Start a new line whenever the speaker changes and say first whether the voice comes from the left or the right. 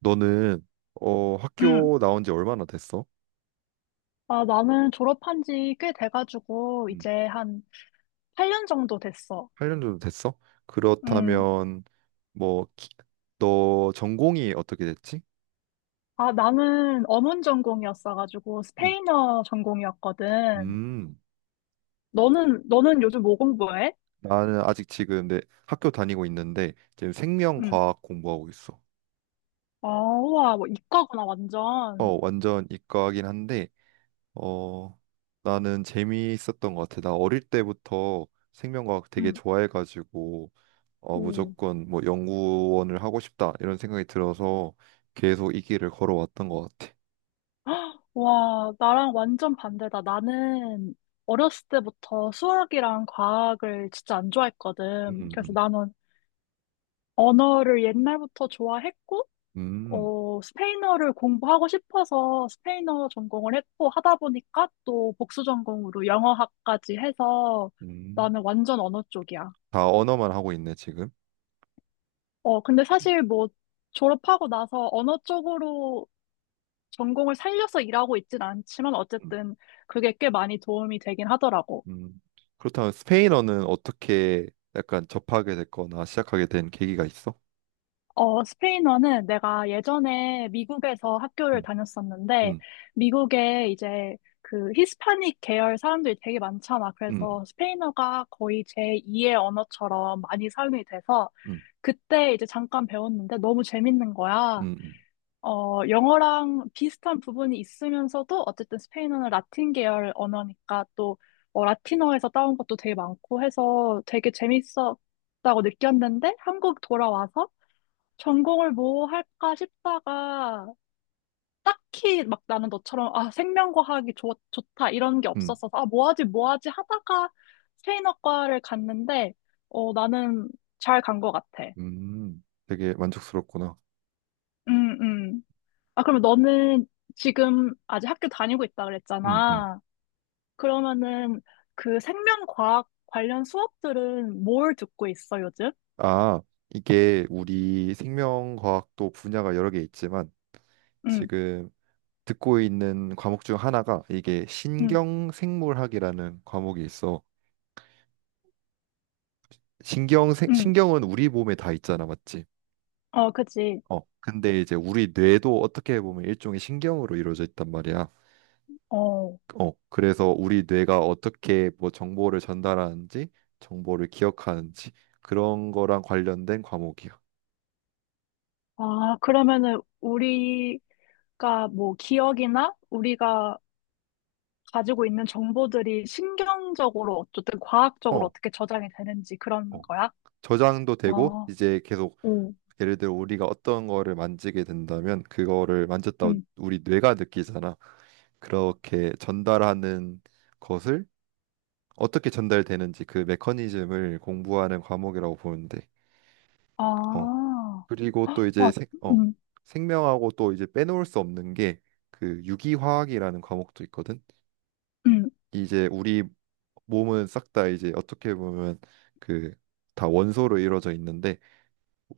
right: 너는
left: 음.
right: 학교 나온 지 얼마나 됐어?
left: 아, 나는 졸업한 지 꽤 돼가지고,
right: 음.
left: 이제 한 8년 정도 됐어.
right: 8년 정도 됐어?
left: 음.
right: 그렇다면 뭐 너 전공이 어떻게 됐지?
left: 아, 나는 어문 전공이었어가지고,
right: 음.
left: 스페인어 전공이었거든.
right: 음,
left: 너는 요즘 뭐 공부해?
right: 나는 아직 지금 내 학교 다니고 있는데 지금
left: 음.
right: 생명과학 공부하고 있어.
left: 아, 우와, 뭐 이과구나, 완전.
right: 어, 완전 이과긴 한데 어 나는 재미있었던 것 같아. 나 어릴 때부터 생명과학 되게
left: 음.
right: 좋아해가지고
left: 오.
right: 무조건 뭐 연구원을 하고 싶다 이런 생각이 들어서 계속 이 길을 걸어왔던 것 같아.
left: 헉, 와, 나랑 완전 반대다. 나는 어렸을 때부터 수학이랑 과학을 진짜 안 좋아했거든. 그래서
right: 음,
left: 나는 언어를 옛날부터 좋아했고,
right: 음,
left: 어, 스페인어를 공부하고 싶어서 스페인어 전공을 했고 하다 보니까 또 복수 전공으로 영어학까지 해서
right: 음.
left: 나는 완전 언어 쪽이야.
right: 다 언어만 하고 있네 지금.
left: 어, 근데 사실 뭐 졸업하고 나서 언어 쪽으로 전공을 살려서 일하고 있진 않지만
right: 음,
left: 어쨌든 그게 꽤 많이 도움이 되긴 하더라고.
right: 음. 그렇다면 스페인어는 어떻게 약간 접하게 됐거나 시작하게 된 계기가 있어?
left: 어, 스페인어는 내가 예전에 미국에서 학교를
right: 음,
left: 다녔었는데,
right: 음,
left: 미국에 이제 그 히스파닉 계열 사람들이 되게 많잖아.
right: 음,
left: 그래서 스페인어가 거의 제2의 언어처럼 많이 사용이 돼서,
right: 음,
left: 그때 이제 잠깐 배웠는데 너무 재밌는 거야.
right: 음,
left: 어, 영어랑 비슷한 부분이 있으면서도 어쨌든 스페인어는 라틴 계열 언어니까 또 어, 라틴어에서 따온 것도 되게 많고 해서 되게 재밌었다고 느꼈는데 한국 돌아와서 전공을 뭐 할까 싶다가 딱히 막 나는 너처럼 아 생명과학이 좋다 이런 게
right: 음,
left: 없었어서 아 뭐 하지 하다가 스페인어과를 갔는데 어 나는 잘 간 것 같아.
right: 되게 만족스럽구나.
left: 음, 음. 아 그러면 너는 지금 아직 학교 다니고 있다
right: 음, 음.
left: 그랬잖아. 그러면은 그 생명과학 관련 수업들은 뭘 듣고 있어 요즘?
right: 아, 이게 우리 생명과학도 분야가 여러 개 있지만
left: 응응응.
right: 지금 듣고 있는 과목 중 하나가 이게 신경생물학이라는 과목이 있어. 신경은 우리 몸에 다 있잖아, 맞지?
left: 어, 그치.
right: 어. 근데 이제 우리 뇌도 어떻게 보면 일종의 신경으로 이루어져 있단 말이야.
left: 어.
right: 어. 그래서 우리 뇌가 어떻게 뭐 정보를 전달하는지, 정보를 기억하는지 그런 거랑 관련된 과목이야.
left: 아, 그러면은 우리 그러니까 뭐 기억이나 우리가 가지고 있는 정보들이 신경적으로 어쨌든 과학적으로
right: 어.
left: 어떻게 저장이 되는지 그런
right: 어.
left: 거야?
right: 저장도 되고
left: 아,
right: 이제 계속
left: 응.
right: 예를 들어 우리가 어떤 거를 만지게 된다면 그거를 만졌다
left: 음,
right: 우리 뇌가 느끼잖아. 그렇게 전달하는 것을 어떻게 전달되는지 그 메커니즘을 공부하는 과목이라고 보는데 어
left: 아,
right: 그리고 또 이제
left: 와,
right: 생, 어
left: 음,
right: 생명하고 또 이제 빼놓을 수 없는 게 그 유기화학이라는 과목도 있거든.
left: 음,
right: 이제 우리 몸은 싹 다 이제 어떻게 보면 그 다 원소로 이루어져 있는데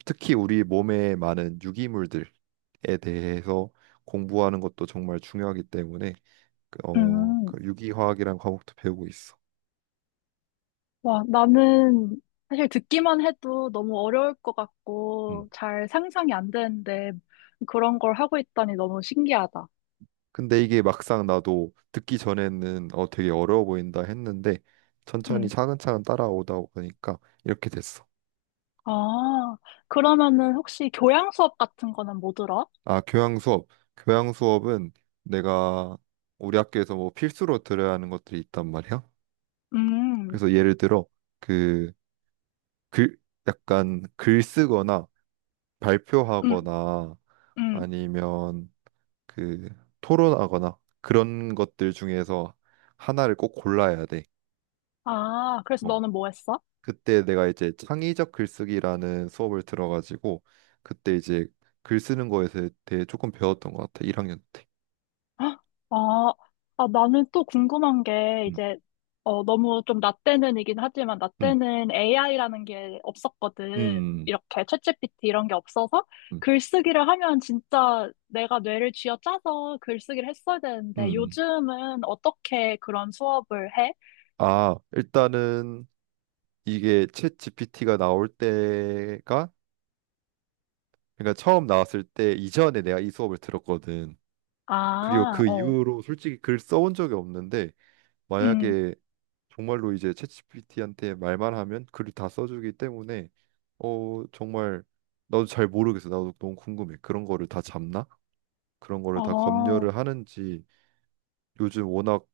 right: 특히 우리 몸에 많은 유기물들에 대해서 공부하는 것도 정말 중요하기 때문에 그, 어,
left: 음.
right: 그 유기화학이란 과목도 배우고 있어.
left: 와, 나는 사실 듣기만 해도 너무 어려울 것
right: 음.
left: 같고 잘 상상이 안 되는데 그런 걸 하고 있다니 너무 신기하다.
right: 근데 이게 막상 나도 듣기 전에는 되게 어려워 보인다 했는데 천천히
left: 음,
right: 차근차근 따라오다 보니까 이렇게 됐어.
left: 아, 그러면은 혹시 교양 수업 같은 거는 뭐 들어?
right: 아, 교양 수업. 교양 수업은 내가 우리 학교에서 뭐 필수로 들어야 하는 것들이 있단 말이야.
left: 음,
right: 그래서 예를 들어 그 글 약간 글 쓰거나
left: 음,
right: 발표하거나
left: 음.
right: 아니면 그 토론하거나 그런 것들 중에서 하나를 꼭 골라야 돼.
left: 아, 그래서
right: 뭐
left: 너는 뭐 했어?
right: 그때 내가 이제 창의적 글쓰기라는 수업을 들어가지고 그때 이제 글 쓰는 거에 대해 조금 배웠던 것 같아. 1학년 때.
left: 헉, 아, 아, 나는 또 궁금한 게,
right: 음,
left: 이제, 어, 너무 좀 나 때는이긴 하지만, 나
right: 음,
left: 때는 AI라는 게 없었거든.
right: 음,
left: 이렇게 챗 g 피티 이런 게 없어서,
right: 음,
left: 글쓰기를 하면 진짜 내가 뇌를 쥐어짜서 글쓰기를 했어야 되는데,
right: 음.
left: 요즘은 어떻게 그런 수업을 해?
right: 아, 일단은 이게 챗 GPT가 나올 때가 그러니까 처음 나왔을 때 이전에 내가 이 수업을 들었거든. 그리고
left: 아,
right: 그
left: 어,
right: 이후로 솔직히 글 써 온 적이 없는데
left: 음,
right: 만약에 정말로 이제 챗GPT한테 말만 하면 글을 다 써주기 때문에 정말 나도 잘 모르겠어. 나도 너무 궁금해. 그런 거를 다 잡나? 그런 거를 다
left: 어,
right: 검열을 하는지 요즘 워낙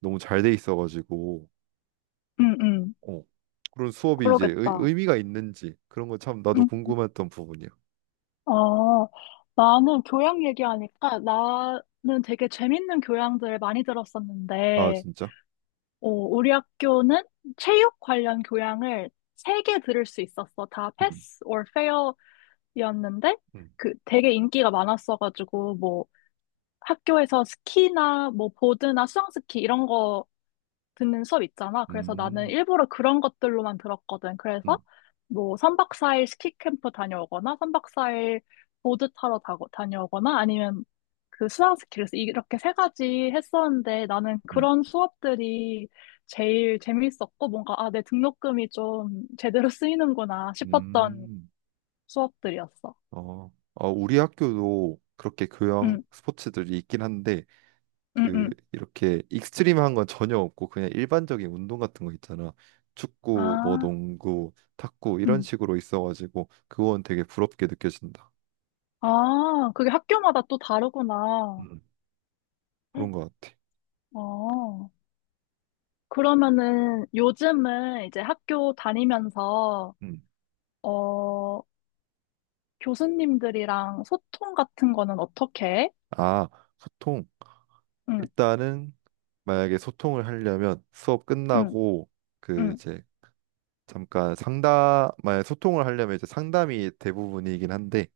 right: 너무 잘 돼 있어가지고
left: 음, 음,
right: 어 그런 수업이 이제 의,
left: 그러겠다.
right: 의미가 있는지 그런 거 참 나도
left: 음.
right: 궁금했던 부분이야.
left: 어, 나는 교양 얘기하니까 나는 되게 재밌는 교양들을 많이
right: 아
left: 들었었는데,
right: 진짜?
left: 어, 우리 학교는 체육 관련 교양을 3개 들을 수 있었어. 다
right: 음,
left: 패스 or 페어였는데,
right: 음,
left: 그 되게 인기가 많았어가지고, 뭐 학교에서 스키나 뭐 보드나 수상스키 이런 거 듣는 수업 있잖아. 그래서 나는
right: 음,
left: 일부러 그런 것들로만 들었거든. 그래서
right: 음,
left: 뭐 3박 4일 스키 캠프 다녀오거나 3박 4일 보드 타러 다녀오거나 아니면 그 수상 스키를 이렇게 3가지 했었는데 나는
right: 음,
left: 그런 수업들이 제일 재밌었고 뭔가 아, 내 등록금이 좀 제대로 쓰이는구나 싶었던
right: 음.
left: 수업들이었어.
right: 어, 아, 우리 학교도 그렇게 교양
left: 응,
right: 스포츠들이 있긴 한데
left: 응,
right: 그
left: 응.
right: 이렇게 익스트림한 건 전혀 없고 그냥 일반적인 운동 같은 거 있잖아. 축구, 뭐
left: 아,
right: 농구, 탁구 이런
left: 응.
right: 식으로 있어가지고 그건 되게 부럽게 느껴진다.
left: 아, 그게 학교마다 또 다르구나.
right: 음, 그런 것 같아.
left: 어. 그러면은 요즘은 이제 학교 다니면서,
right: 음.
left: 어, 교수님들이랑 소통 같은 거는 어떻게 해?
right: 아, 소통.
left: 응,
right: 일단은 만약에 소통을 하려면 수업
left: 응,
right: 끝나고 그
left: 응,
right: 이제 잠깐 상담, 만약 소통을 하려면 이제 상담이 대부분이긴 한데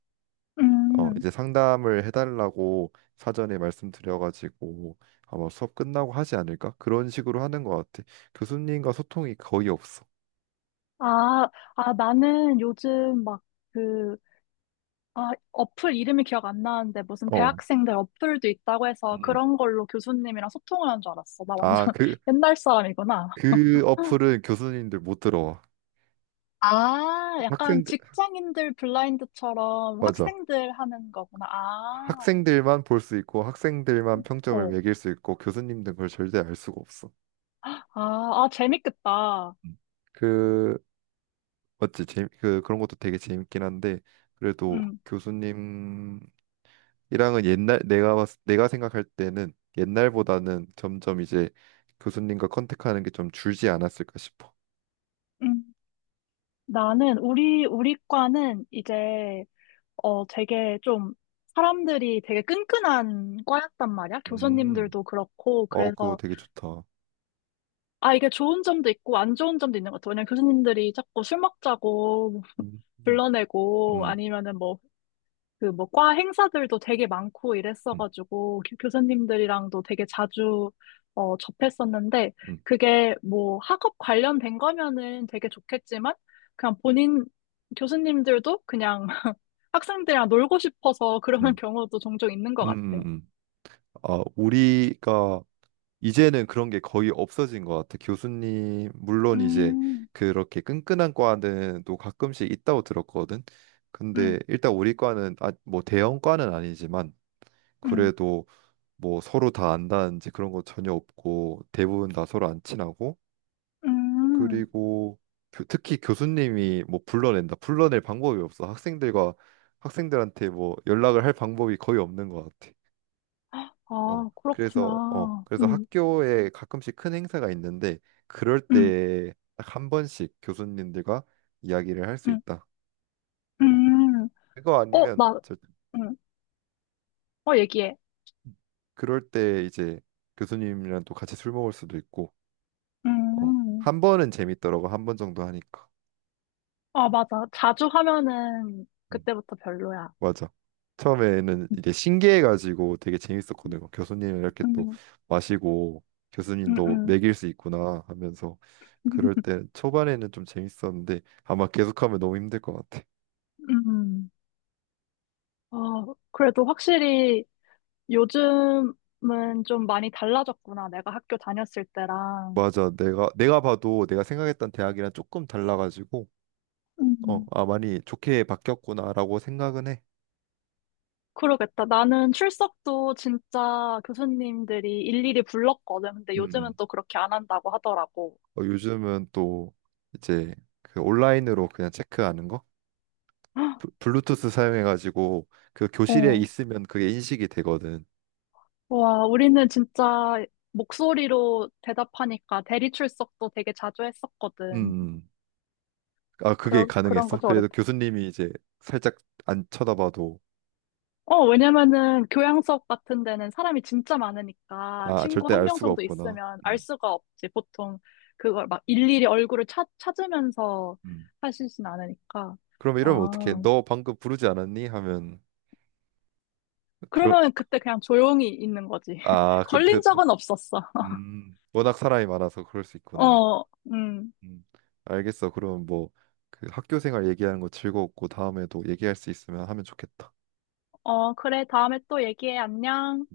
left: 응.
right: 이제 상담을 해달라고 사전에 말씀드려가지고 아마 수업 끝나고 하지 않을까? 그런 식으로 하는 것 같아. 교수님과 소통이 거의 없어.
left: 아, 아, 나는 요즘 막 그, 아, 어플 이름이 기억 안 나는데 무슨
right: 어.
left: 대학생들 어플도 있다고 해서
right: 음.
left: 그런 걸로 교수님이랑 소통을 한 줄 알았어. 나 완전
right: 아, 그,
left: 옛날 사람이구나.
right: 그 어플은 교수님들 못 들어와.
left: 아, 약간
right: 학생들,
left: 직장인들 블라인드처럼
right: 맞아.
left: 학생들 하는 거구나. 아,
right: 학생들만 볼 수 있고 학생들만 평점을
left: 어.
right: 매길 수 있고 교수님들은 그걸 절대 알 수가 없어.
left: 아, 아, 재밌겠다.
right: 음. 그, 맞지? 그런 것도 되게 재밌긴 한데 그래도
left: 음,
right: 교수님 이랑은 옛날 내가 생각할 때는 옛날보다는 점점 이제 교수님과 컨택하는 게 좀 줄지 않았을까 싶어.
left: 음. 나는 우리 과는 이제 어 되게 좀 사람들이 되게 끈끈한 과였단 말이야.
right: 음,
left: 교수님들도 그렇고
right: 어, 그거
left: 그래서
right: 되게 좋다.
left: 아 이게 좋은 점도 있고 안 좋은 점도 있는 것 같아. 왜냐면 교수님들이 자꾸 술 먹자고
right: 음, 음,
left: 불러내고
right: 음,
left: 아니면은 뭐 그 뭐 과 행사들도 되게 많고
right: 음,
left: 이랬어가지고 교수님들이랑도 되게 자주 어, 접했었는데
right: 음,
left: 그게 뭐 학업 관련된 거면은 되게 좋겠지만 그냥 본인 교수님들도 그냥 학생들이랑 놀고 싶어서 그러는
right: 음,
left: 경우도 종종 있는 것
right: 음,
left: 같아.
right: 음. 아, 우리가 이제는 그런 게 거의 없어진 것 같아. 교수님, 물론 이제
left: 음,
right: 그렇게 끈끈한 과는 또 가끔씩 있다고 들었거든.
left: 음,
right: 근데 일단 우리 과는 아, 뭐 대형 과는 아니지만
left: 음,
right: 그래도 뭐 서로 다 안다든지 그런 거 전혀 없고 대부분 다 서로 안 친하고
left: 음.
right: 그리고 특히 교수님이 뭐 불러낸다 불러낼 방법이 없어 학생들과 학생들한테 뭐 연락을 할 방법이 거의 없는 것 같아. 어
left: 아,
right: 그래서 어
left: 그렇구나.
right: 그래서 학교에 가끔씩 큰 행사가 있는데 그럴
left: 음,
right: 때 딱 한 번씩 교수님들과 이야기를 할 수
left: 음,
right: 있다. 어
left: 음.
right: 그거
left: 어,
right: 아니면
left: 나, 음, 어, 얘기해.
right: 그럴 때 이제 교수님이랑 또 같이 술 먹을 수도 있고 어,
left: 음.
right: 한 번은 재밌더라고. 한 번 정도 하니까.
left: 아, 맞아. 자주 하면은
right: 음,
left: 그때부터 별로야.
right: 맞아. 처음에는 이게 신기해가지고 되게 재밌었거든. 요 교수님 이렇게 또
left: 음,
right: 마시고
left: 음,
right: 교수님도
left: 음.
right: 먹일 수 있구나 하면서 그럴 때 초반에는 좀 재밌었는데 아마 계속하면 너무 힘들 것 같아.
left: 음. 어, 그래도 확실히 요즘은 좀 많이 달라졌구나. 내가 학교 다녔을 때랑.
right: 맞아. 내가 봐도 내가 생각했던 대학이랑 조금 달라가지고 어,
left: 음.
right: 아 많이 좋게 바뀌었구나라고 생각은 해.
left: 그러겠다. 나는 출석도 진짜 교수님들이 일일이 불렀거든. 근데
right: 음.
left: 요즘은
right: 음.
left: 또 그렇게 안 한다고 하더라고.
right: 어, 요즘은 또 이제 그 온라인으로 그냥 체크하는 거
left: 어,
right: 블루투스 사용해가지고 그 교실에 있으면 그게 인식이 되거든.
left: 와, 우리는 진짜 목소리로 대답하니까 대리 출석도 되게 자주
right: 음.
left: 했었거든.
right: 음. 아, 그게
left: 그런
right: 가능했어?
left: 거좀
right: 그래도 교수님이 이제 살짝 안 쳐다봐도
left: 어, 왜냐면은 교양석 같은 데는 사람이 진짜 많으니까
right: 아,
left: 친구
right: 절대
left: 한
right: 알
left: 명
right: 수가
left: 정도
right: 없구나.
left: 있으면 알
right: 음.
left: 수가 없지. 보통 그걸 막 일일이 얼굴을 찾으면서
right: 음,
left: 하시진 않으니까.
right: 그럼 이러면 어떡해?
left: 아,
right: 너 방금 부르지 않았니? 하면 그런
left: 그러면 그때 그냥 조용히 있는 거지.
right: 아, 그때
left: 걸린
right: 그때
left: 적은 없었어.
right: 워낙 사람이 많아서 그럴 수 있구나.
left: 어, 음.
right: 음. 알겠어. 그럼 뭐 그 학교 생활 얘기하는 거 즐거웠고 다음에도 얘기할 수 있으면 하면 좋겠다.
left: 어, 그래. 다음에 또 얘기해. 안녕.